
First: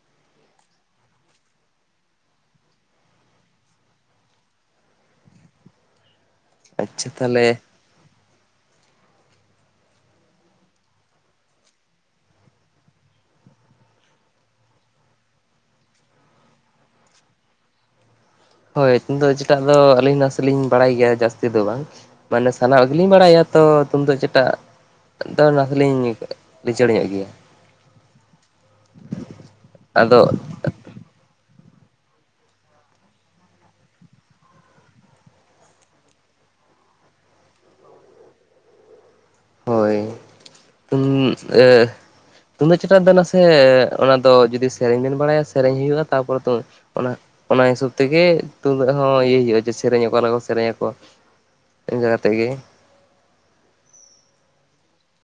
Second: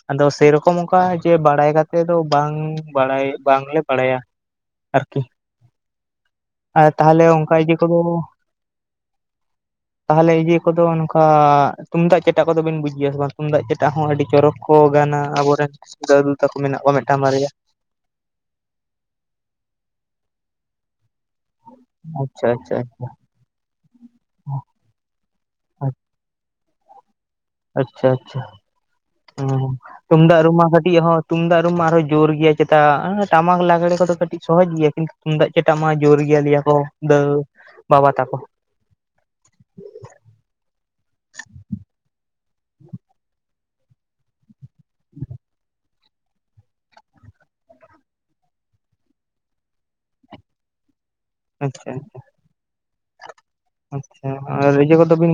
ᱟᱫᱚ ᱥᱮᱭᱨᱚᱠᱚᱢ ᱚᱱᱠᱟ ᱡᱮ ᱵᱟᱲᱟᱭ ᱠᱟᱛᱮᱫ ᱫᱚ ᱵᱟᱝ ᱵᱟᱲᱟᱭ ᱵᱟᱝᱞᱮ ᱵᱟᱲᱟᱭᱟ ᱟᱨᱠᱤ ᱟᱨ ᱛᱟᱦᱚᱞᱮ ᱚᱱᱠᱟ ᱤᱭᱟᱹ ᱠᱚᱫᱚ ᱛᱟᱦᱚᱞᱮ ᱤᱭᱟᱹ ᱠᱚᱫᱚ ᱱᱚᱝᱠᱟ ᱛᱩᱢᱫᱟᱜ ᱪᱮᱴᱴᱟᱜ ᱠᱚᱫᱚ ᱵᱤᱱ ᱵᱩᱡᱮᱭᱟ ᱥᱮ ᱵᱟᱝ, ᱛᱩᱢᱫᱟᱜ ᱪᱴᱟᱜ ᱦᱚᱸ ᱟᱹᱰᱤ ᱪᱚᱨᱚᱠ ᱠᱚ ᱜᱟᱱᱟ ᱟᱵᱚᱨᱮᱱ ᱥᱩᱫᱟᱹᱩᱫᱩ ᱛᱟᱠᱚ ᱢᱮᱱᱟᱜ ᱠᱚᱣᱟ ᱢᱤᱫᱴᱟᱝ ᱵᱟᱨᱭᱟ᱾ ᱦᱳᱭ ᱩᱢᱫᱟᱜ ᱪᱮᱴᱟᱜ ᱫᱚ ᱟᱹᱞᱤᱧ ᱱᱟᱥᱮ ᱞᱤᱧ ᱵᱟᱲᱟᱭ ᱜᱮᱭᱟ ᱡᱟᱹᱥᱛᱤ ᱫᱚ ᱵᱟᱝ, ᱟᱪᱪᱷᱟ ᱢᱟᱱᱮ ᱟᱪᱪᱷᱟ ᱥᱟᱱᱟᱢᱟᱜ ᱟᱪᱪᱷᱟ ᱜᱮᱞᱤᱧ ᱵᱟᱲᱟᱭᱟ ᱛᱚ ᱛᱩᱢᱫᱟᱜ ᱪᱮᱴᱟᱜ ᱫᱚ [unintelligible] ᱞᱤᱧ ᱞᱤᱪᱟᱹᱲ ᱧᱚᱜ ᱜᱮᱭᱟ ᱟᱪᱪᱷᱟ ᱟᱪᱪᱷᱟ ᱦᱩᱸ ᱟᱫᱚ ᱛᱩᱢᱫᱟᱜ ᱨᱩᱢᱟ ᱤᱭᱟᱹ ᱦᱚᱸ ᱛᱩᱢᱫᱟᱜ ᱨᱩᱢᱟ ᱟᱨᱚᱸ ᱡᱳᱨ ᱜᱮᱭᱟ ᱪᱮᱛᱟ ᱴᱟᱢᱟᱠ ᱞᱟᱜᱽᱲᱮ ᱠᱚᱫᱚ ᱠᱟᱹᱴᱤᱡ ᱥᱚᱦᱚᱡᱽ ᱜᱮᱭᱟ ᱠᱤᱱᱛᱩ ᱛᱩᱢᱫᱟᱜ ᱪᱮᱴᱟᱜ ᱢᱟ ᱡᱳᱨ ᱜᱮᱭᱟ ᱞᱟᱹᱭᱟ ᱠᱚ ᱫᱟᱹ ᱵᱟᱵᱟ ᱛᱟᱠᱚ ᱦᱳᱭ ᱩᱢ ᱮ ᱛᱩᱢᱫᱟᱜ ᱪᱮᱴᱟ ᱫᱚ ᱱᱟᱥᱮ ᱚᱱᱟ ᱫᱚ ᱡᱩᱫᱤ ᱥᱮᱨᱮᱧ ᱵᱮᱱ ᱵᱟᱲᱟᱭᱟ ᱥᱮᱨᱮᱧ ᱦᱩᱭᱩᱜᱼᱟ ᱛᱟᱯᱚᱨᱮ ᱛᱚ ᱚᱱᱟ ᱚᱱᱟ ᱦᱤᱥᱟᱹᱵᱽ ᱛᱮᱜᱮ ᱛᱩᱢᱫᱟᱜ ᱦᱚᱸ ᱤᱭᱟᱹᱭ ᱦᱩᱭᱩᱜᱼᱟ ᱡᱮ ᱥᱮᱨᱮᱧ ᱚᱠᱟᱞᱮᱠᱟ ᱠᱚ ᱥᱮᱨᱮᱧ ᱟᱠᱚ ᱟᱪᱪᱷᱟ ᱤᱧ ᱫᱟᱫᱟ ᱛᱮᱜ ᱜᱮ ᱟᱪᱪᱷᱟ ᱟᱨ ᱤᱭᱟᱹ ᱠᱚᱫᱚ ᱵᱤᱱ